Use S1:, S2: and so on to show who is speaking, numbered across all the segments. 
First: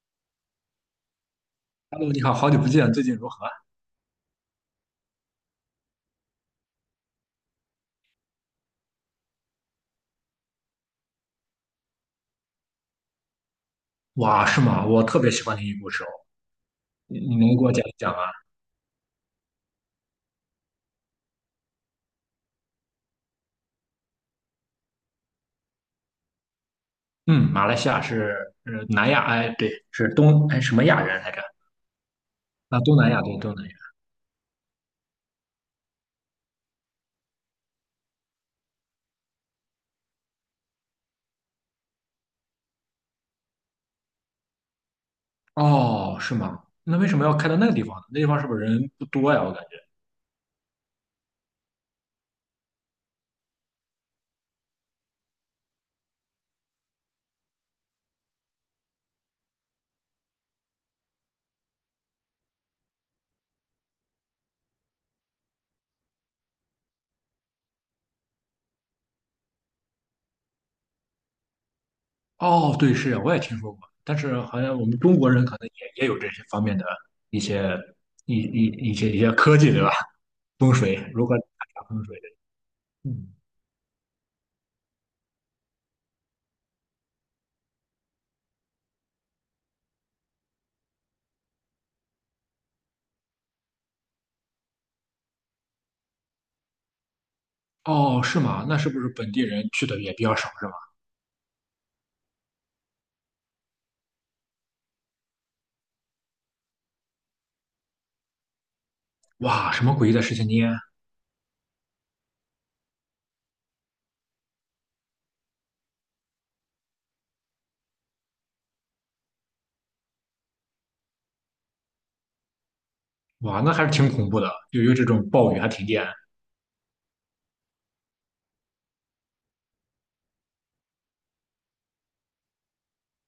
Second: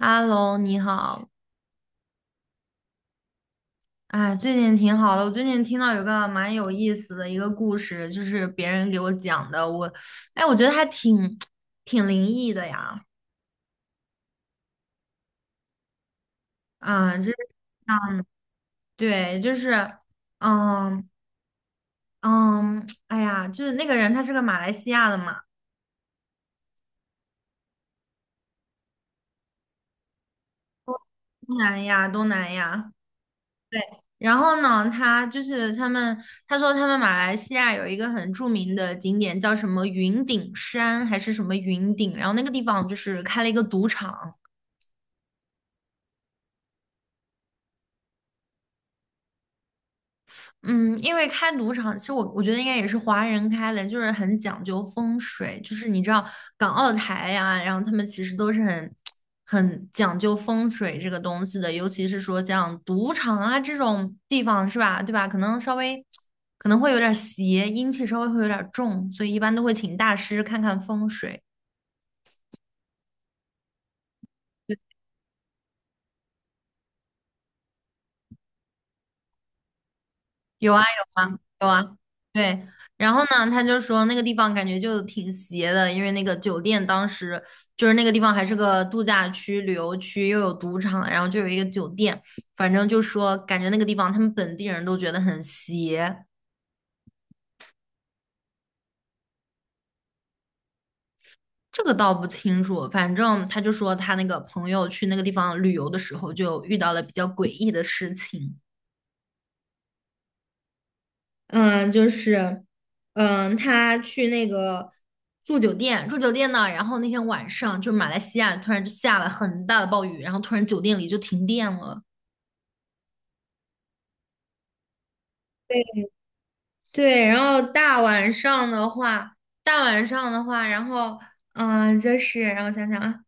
S1: h e 你好。
S2: 哈喽，你好，好久不见，最近如何？
S1: 哎，最近挺好的。我最近听到有个蛮有意思的一个故事，就是别人给我讲的。哎，我觉得还挺灵异的呀。
S2: 哇，是吗？我特别喜欢听英故事哦，你
S1: 嗯，就
S2: 你
S1: 是
S2: 能给我讲一讲
S1: 啊，
S2: 吗？
S1: 对，就是，嗯嗯，哎呀，就是那个人他是个马来西亚的嘛，
S2: 嗯，马来西亚是南亚，哎，对，是东哎什么亚人来着？
S1: 东南亚，东南
S2: 啊，
S1: 亚。
S2: 东南亚，对，东南亚。
S1: 对，然后呢，他说他们马来西亚有一个很著名的景点叫什么云顶山还是什么云顶，然后那个地方就是开了一个赌场。
S2: 哦，是吗？那为什么要开到那个地方呢？那地方是不是人不多呀？我感觉。
S1: 嗯，因为开赌场，其实我觉得应该也是华人开的，就是很讲究风水，就是你知道港澳台呀，然后他们其实都是很讲究风水这个东西的，尤其是说像赌场啊这种地方是吧，对吧？可能稍微可能会有点邪，阴气稍微会有点重，所以一般都会请大师看看风水。
S2: 哦，对，是，我也听说过，但是好像我们中国人可能也有这些方面的一些一一一些科技，对吧？
S1: 有
S2: 风
S1: 啊有
S2: 水如
S1: 啊
S2: 何
S1: 有
S2: 查
S1: 啊，
S2: 风水
S1: 对。
S2: 的
S1: 然后
S2: 嗯，
S1: 呢，他就说那个地方感觉就挺邪的，因为那个酒店当时就是那个地方还是个度假区、旅游区，又有赌场，然后就有一个酒店，反正就说感觉那个地方他们本地人都觉得很邪，
S2: 哦，是吗？那是不是本地人去的也比较少，是吧？
S1: 这个倒不清楚。反正他就说他那个朋友去那个地方旅游的时候，就遇到了比较诡异的事情。
S2: 哇，什么诡异的事情呢？
S1: 嗯，就是，他去那个住酒店呢，然后那天晚上就是马来西亚突然就下了很大的暴雨，然后突然酒店里就停电了。
S2: 哇，那还是挺恐怖的，就有这种暴雨还停电。
S1: 对，然后大晚上的话，然后就是让我想想啊，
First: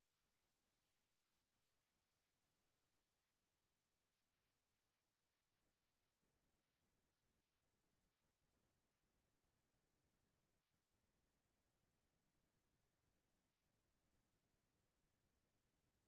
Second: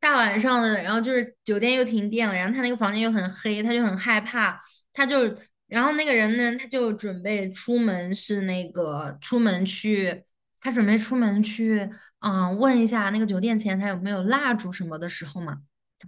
S1: 大晚上的，然后就是酒店又停电了，然后他那个房间又很黑，他就很害怕，他就，然后那个人呢，他就准备出门是那个出门去，他准备出门去，问一下那个酒店前台有没有蜡烛什么的时候嘛，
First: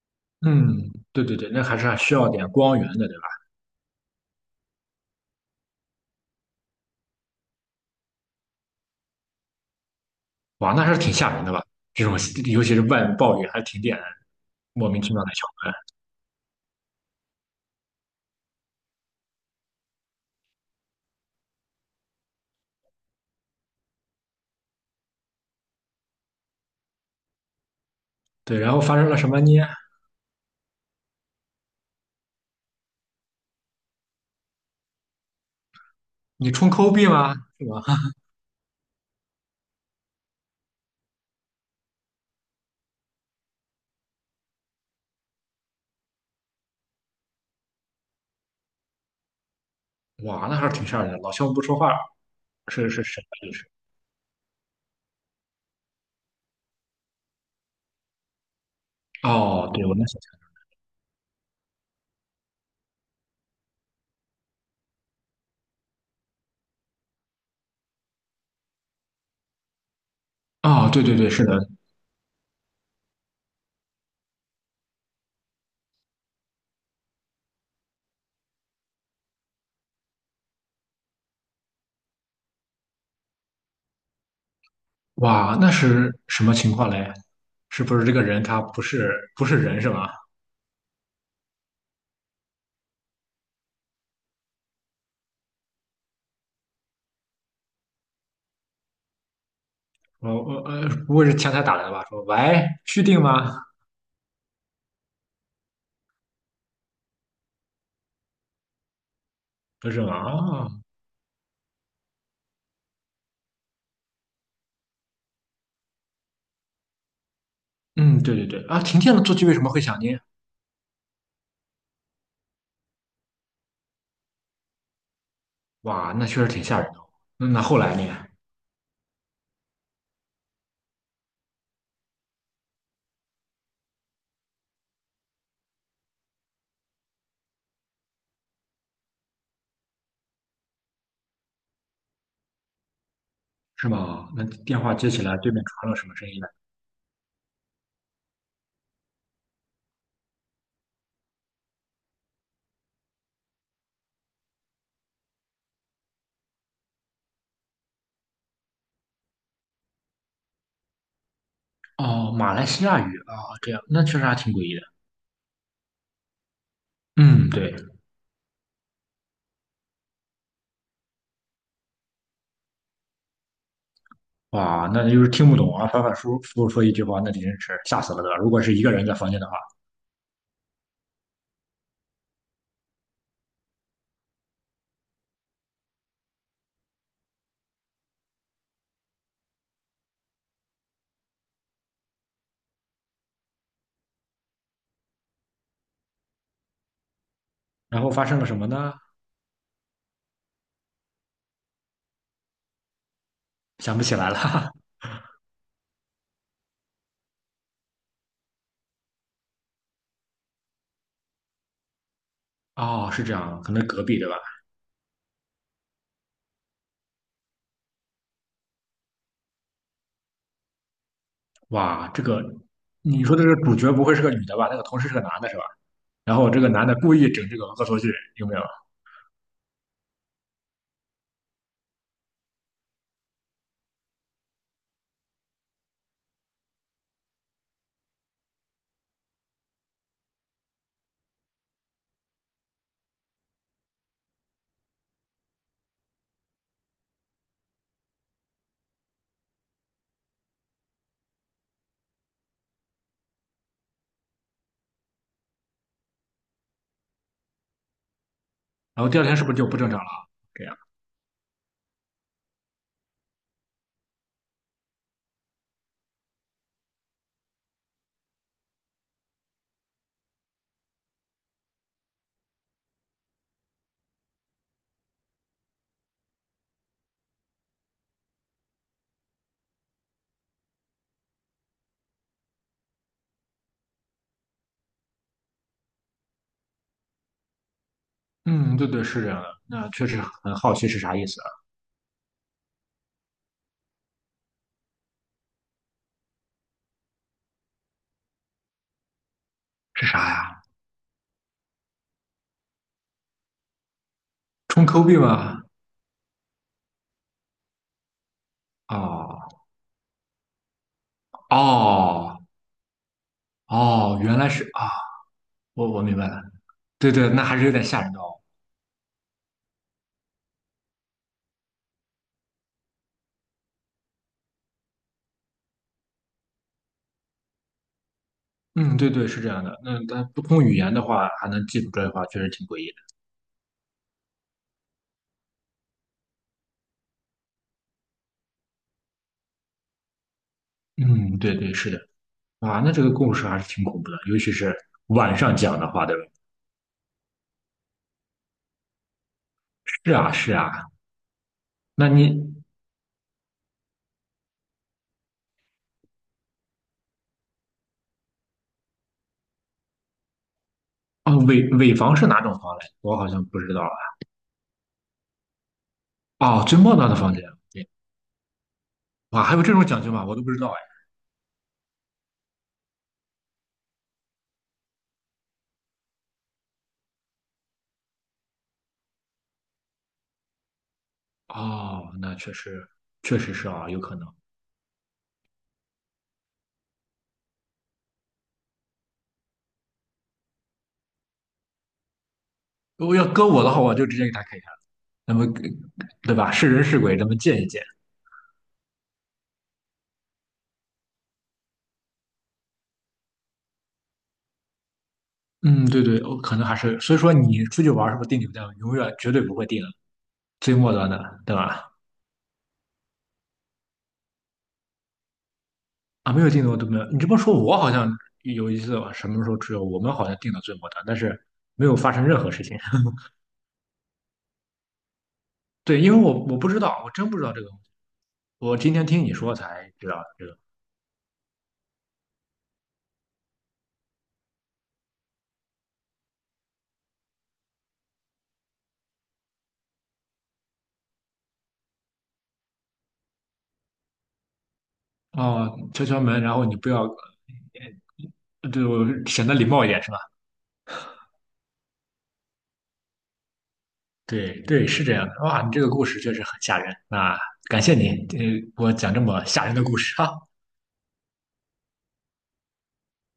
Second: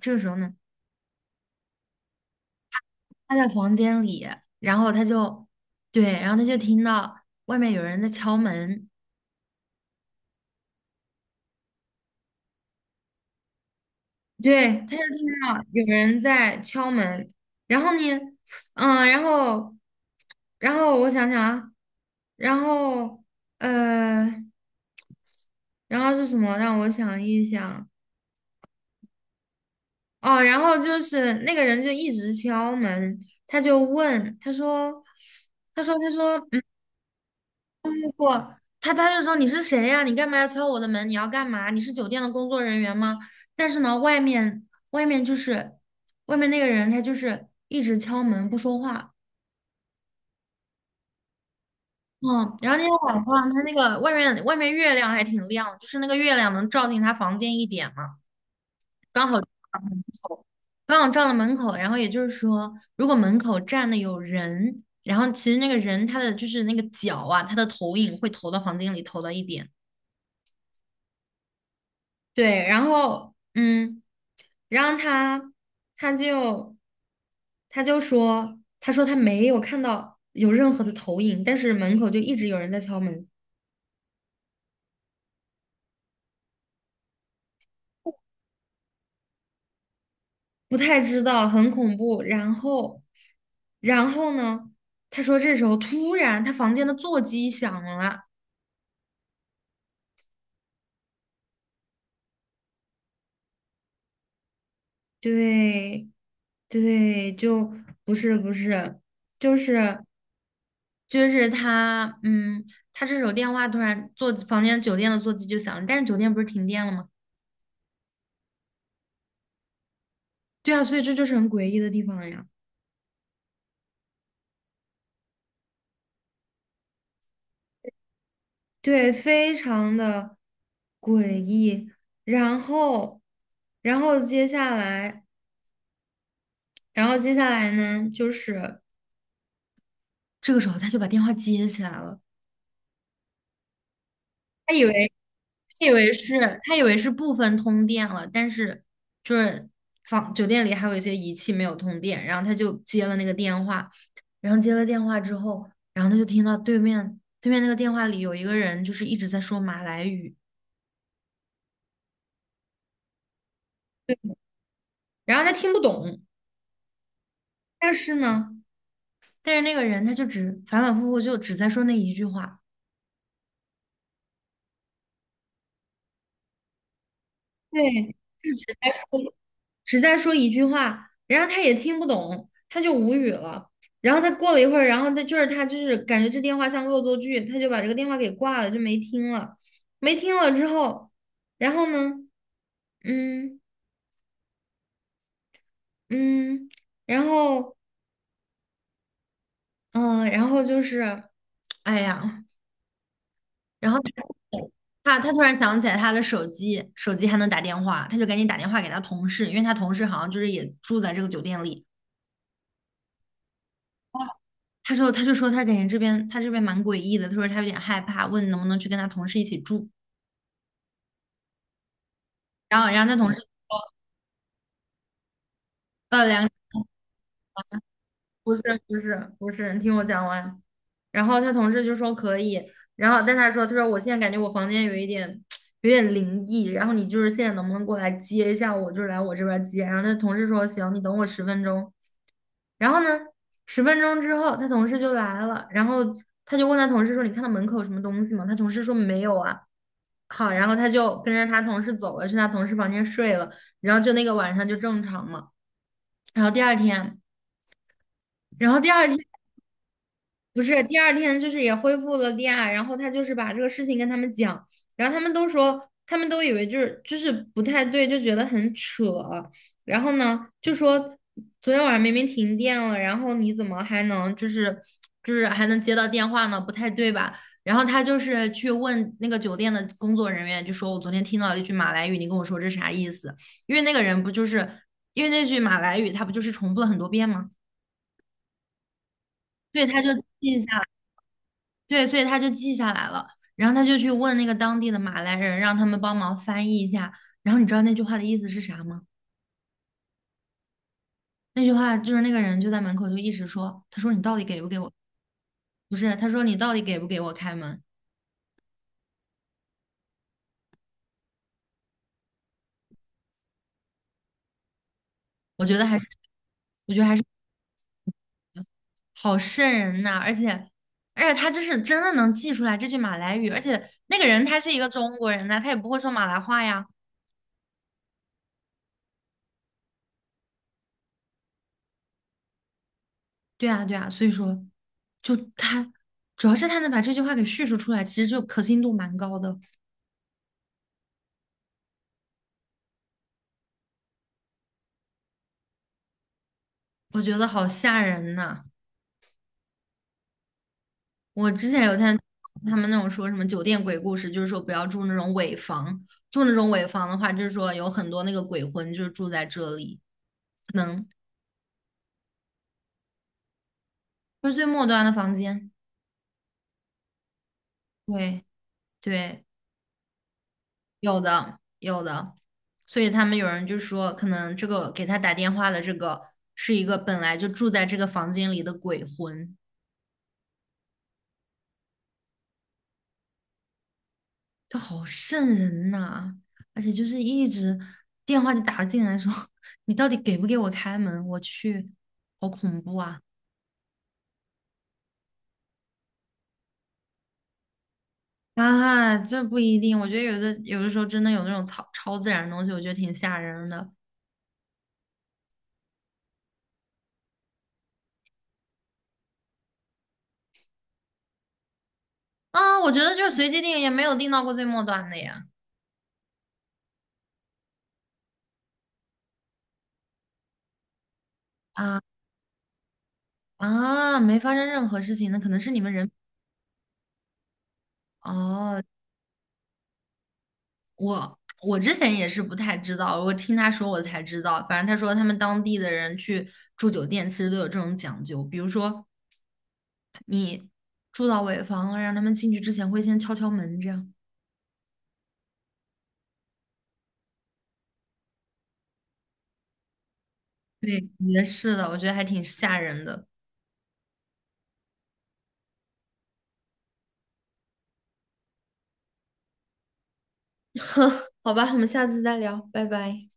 S1: 这个时候呢，
S2: 嗯，对对对，那还是需要点光源的，对吧？
S1: 他在房间里，然后他就，对，然后他就听到外面有人在敲门。
S2: 哇，那还是挺吓人的吧？这种尤其是外面暴雨还停电，
S1: 对，他
S2: 莫
S1: 就
S2: 名其妙
S1: 听
S2: 的敲
S1: 到
S2: 门。
S1: 有人在敲门，然后呢，嗯，然后，然后我想想啊，然后，呃，然后是什么？让我想一想。
S2: 对，然后发生了什么？呢？
S1: 哦，然后就是那个人就一直敲门，他就问，他说。
S2: 你充抠币吗？是吧？
S1: 不，他就说你是谁呀？你干嘛要敲我的门？你要干嘛？你是酒店的工作人员吗？但是呢，外面那个人，他就是一直敲门不说话。
S2: 哇，那还是挺吓人的。老乡不说话，
S1: 嗯，然后那天
S2: 是
S1: 晚
S2: 什么
S1: 上，
S2: 意
S1: 他
S2: 思？
S1: 那个外面月亮还挺亮，就是那个月亮能照进他房间一点嘛，刚好照
S2: 哦，
S1: 到
S2: 对，
S1: 门
S2: 我能想象。
S1: 口，刚好照到门口。然后也就是说，如果门口站的有人，然后其实那个人他的就是那个脚啊，他的投影会投到房间里，投到一点。
S2: 哦，对对对，是的。
S1: 对，然后嗯，然后他他就说，他说他没有看到有任何的投影，但是门口就一直有人在敲门。
S2: 哇，那是什么情况嘞？是不是这个人他不是人是吧？
S1: 不太知道，很恐怖。然后呢，他说这时候突然他房间的座机响了，
S2: 哦，不会是前台打来的吧？说喂，续订吗？
S1: 对对，就不是不是，就
S2: 不是
S1: 是。
S2: 吗？哦，
S1: 就是他，嗯，他这时候电话突然座房间酒店的座机就响了，但是酒店不是停电了吗？
S2: 嗯，对对对，啊，停电了，座机为什么会响呢？
S1: 对啊，所以这就是很诡异的地方呀。
S2: 哇，那确实挺吓人的哦，那那后来呢？
S1: 对，非常的诡异。然后，然后接下来，然后接下来呢，就是这个时候他就把电话接起来了。
S2: 是吗？那
S1: 他
S2: 电
S1: 以
S2: 话接
S1: 为
S2: 起来，对面
S1: 他以
S2: 传了什
S1: 为
S2: 么声
S1: 是
S2: 音呢？
S1: 他以为是部分通电了，但是就是房酒店里还有一些仪器没有通电，然后他就接了那个电话，然后接了电话之后，然后他就听到对面那个电话里有一个人就是一直在说马来语，
S2: 哦，马来西亚语啊，这样，那确实还挺诡异的。
S1: 然后他听不懂，
S2: 嗯，对，
S1: 但是呢，但是那个人他就只反反复复就只在说那一句话。
S2: 哇，那就是听不懂啊，反反复复说一句话，那真是吓死
S1: 对，
S2: 了的。如果是一
S1: 还
S2: 个人在房
S1: 说
S2: 间的话，
S1: 只在说一句话，然后他也听不懂，他就无语了。然后他过了一会儿，然后他就是感觉这电话像恶作剧，他就把这个电话给挂了，就没听了。没听了之后，然后呢，嗯嗯，然后
S2: 然后发生了什么呢？
S1: 嗯，然后就是，哎呀，然
S2: 想
S1: 后
S2: 不起来了。
S1: 他突然想起来他的手机，手机还能打电话，他就赶紧打电话给他同事，因为他同事好像就是也住在这个酒店里。
S2: 哦，是这样，可能隔壁对吧？
S1: 他说他就说他感觉这边他这边蛮诡异的，他说他有点害怕，问能不能去跟他同事一起住。
S2: 哇，这个
S1: 然后，然后他
S2: 你
S1: 同
S2: 说的
S1: 事
S2: 这个主角不会是个女的吧？那个同事是个男的，是吧？
S1: 呃
S2: 然
S1: 两
S2: 后这个男的故意整这个恶作剧，有
S1: 不
S2: 没
S1: 是
S2: 有？
S1: 不是不是，你听我讲完。然后他同事就说可以，然后但他说他说我现在感觉我房间有一点 有点灵异，然后你就是现在能不能过来接一下我，就是来我这边接。然后他同事说行，你等我十分钟。然后呢，十分钟之后，他同事就来了，然后他就问他同事说："你看到门口有什么东西吗？"他同事说："没有啊。"好，然后他就跟着他同事走了，去他同事房间睡了，然后就那个晚上就正常了。然后第二天，然后第
S2: 然
S1: 二
S2: 后
S1: 天
S2: 第二天是不是就不正常了？
S1: 不
S2: 这样，
S1: 是，第二天就是也恢复了利亚，然后他就是把这个事情跟他们讲，然后他们都说，他们都以为就是不太对，就觉得很扯。然后呢，就说昨天晚上明明停电了，然后你怎么还能就是还能接到电话呢？不太对吧？然后他就是去问那个酒店的工作人员，就说我昨天听到了一句马来语，你跟我说这啥意思？因为那个人不就是因为那句马来语，他不就是重复了很多遍吗？
S2: 嗯，对对，是这样的。
S1: 对，
S2: 那
S1: 他
S2: 确
S1: 就
S2: 实
S1: 记
S2: 很
S1: 一
S2: 好
S1: 下。
S2: 奇是啥意思啊，
S1: 对，所以他就记下来了，然后他就去问那个当地的马来人，让他们帮忙翻译一下。然后你知道那句话的意思是啥吗？
S2: 是啥呀？
S1: 那句话就是那个人就在门口就一直说，他说你到底给不给
S2: 充
S1: 我？
S2: Q 币吗？
S1: 不是，他说你到底给不给我开门？
S2: 哦哦哦，原来是啊，
S1: 我觉得
S2: 我
S1: 还
S2: 我
S1: 是，
S2: 明白了。
S1: 我觉得
S2: 对
S1: 还是
S2: 对，那还是有点吓人的哦。
S1: 好瘆人呐、而且他这是真的能记出来这句马来语，而且那个人他是一个中国人呐、他也不会说马来话呀。
S2: 嗯，对对，是这样的。那他不通语言的话，还能记住这句话，确实挺诡异
S1: 对啊，对啊，所以说，就他主要是他能把这句话给叙述出来，其实就可信度蛮高的。
S2: 的。嗯，对对，是的。啊，那这个故事还是挺恐怖的，尤其是晚上讲的话，对吧？
S1: 我觉得好吓人呐！
S2: 是啊，是啊，
S1: 我之前有
S2: 那
S1: 看
S2: 你
S1: 他们那种说什么酒店鬼故事，就是说不要住那种尾房，住那种尾房的话，就是说有很多那个鬼魂就是住在这里，可能
S2: 哦，尾房是哪种房嘞？我好像不知道
S1: 就是最末端的房间。
S2: 啊。哦，最末端的房间，对，
S1: 对
S2: 哇，
S1: 对，
S2: 还有这种讲究吗？我都不知道哎。
S1: 有的有的，所以他们有人就说，可能这个给他打电话的这个是一个本来就住在这个房间里的鬼魂。
S2: 哦，那确实，确实是啊，有可能。
S1: 就好瘆人呐、而且就是一直电话就打进来说 你到底给不给我开门？我去，好恐怖
S2: 我
S1: 啊！
S2: 要搁我的话，我就直接给他开开了，那么对吧？是人是鬼，咱们见一见。
S1: 啊，这不一定，我觉得有的时候真的有那种超自然的东西，我觉得挺吓人的。
S2: 嗯，对对，我可能还是，所以说你出去玩是不是订酒店，永远绝对不会订最末端的，对吧？
S1: 啊，我觉得就是随机定也没有定到过最末端的呀。
S2: 啊，没有订的我都没有。你这么说，我好像有一次什么时候只有我们好像订的最末端，但是没有
S1: 啊
S2: 发生任何事情。
S1: 啊，没发生任何事情，那可能是你们
S2: 对，
S1: 人。
S2: 因为我不知道，我真不知道这个东西，我
S1: 哦，
S2: 今天听你说才知道这个。
S1: 我之前也是不太知道，我听他说我才知道。反正他说他们当地的人去住酒店其实都有这种讲究，比如说住到尾房了，让他们进去之前会先敲敲门，这样。
S2: 哦，敲敲门，然后你不要，对我显得礼貌一点是吧？
S1: 对，也是的，我觉得还挺吓人的。
S2: 对对，是这样的。哇，你这个故事确实很吓人。那感谢你，呃，给我讲这么吓人的故事啊！
S1: 好吧，我们下次再聊，拜拜。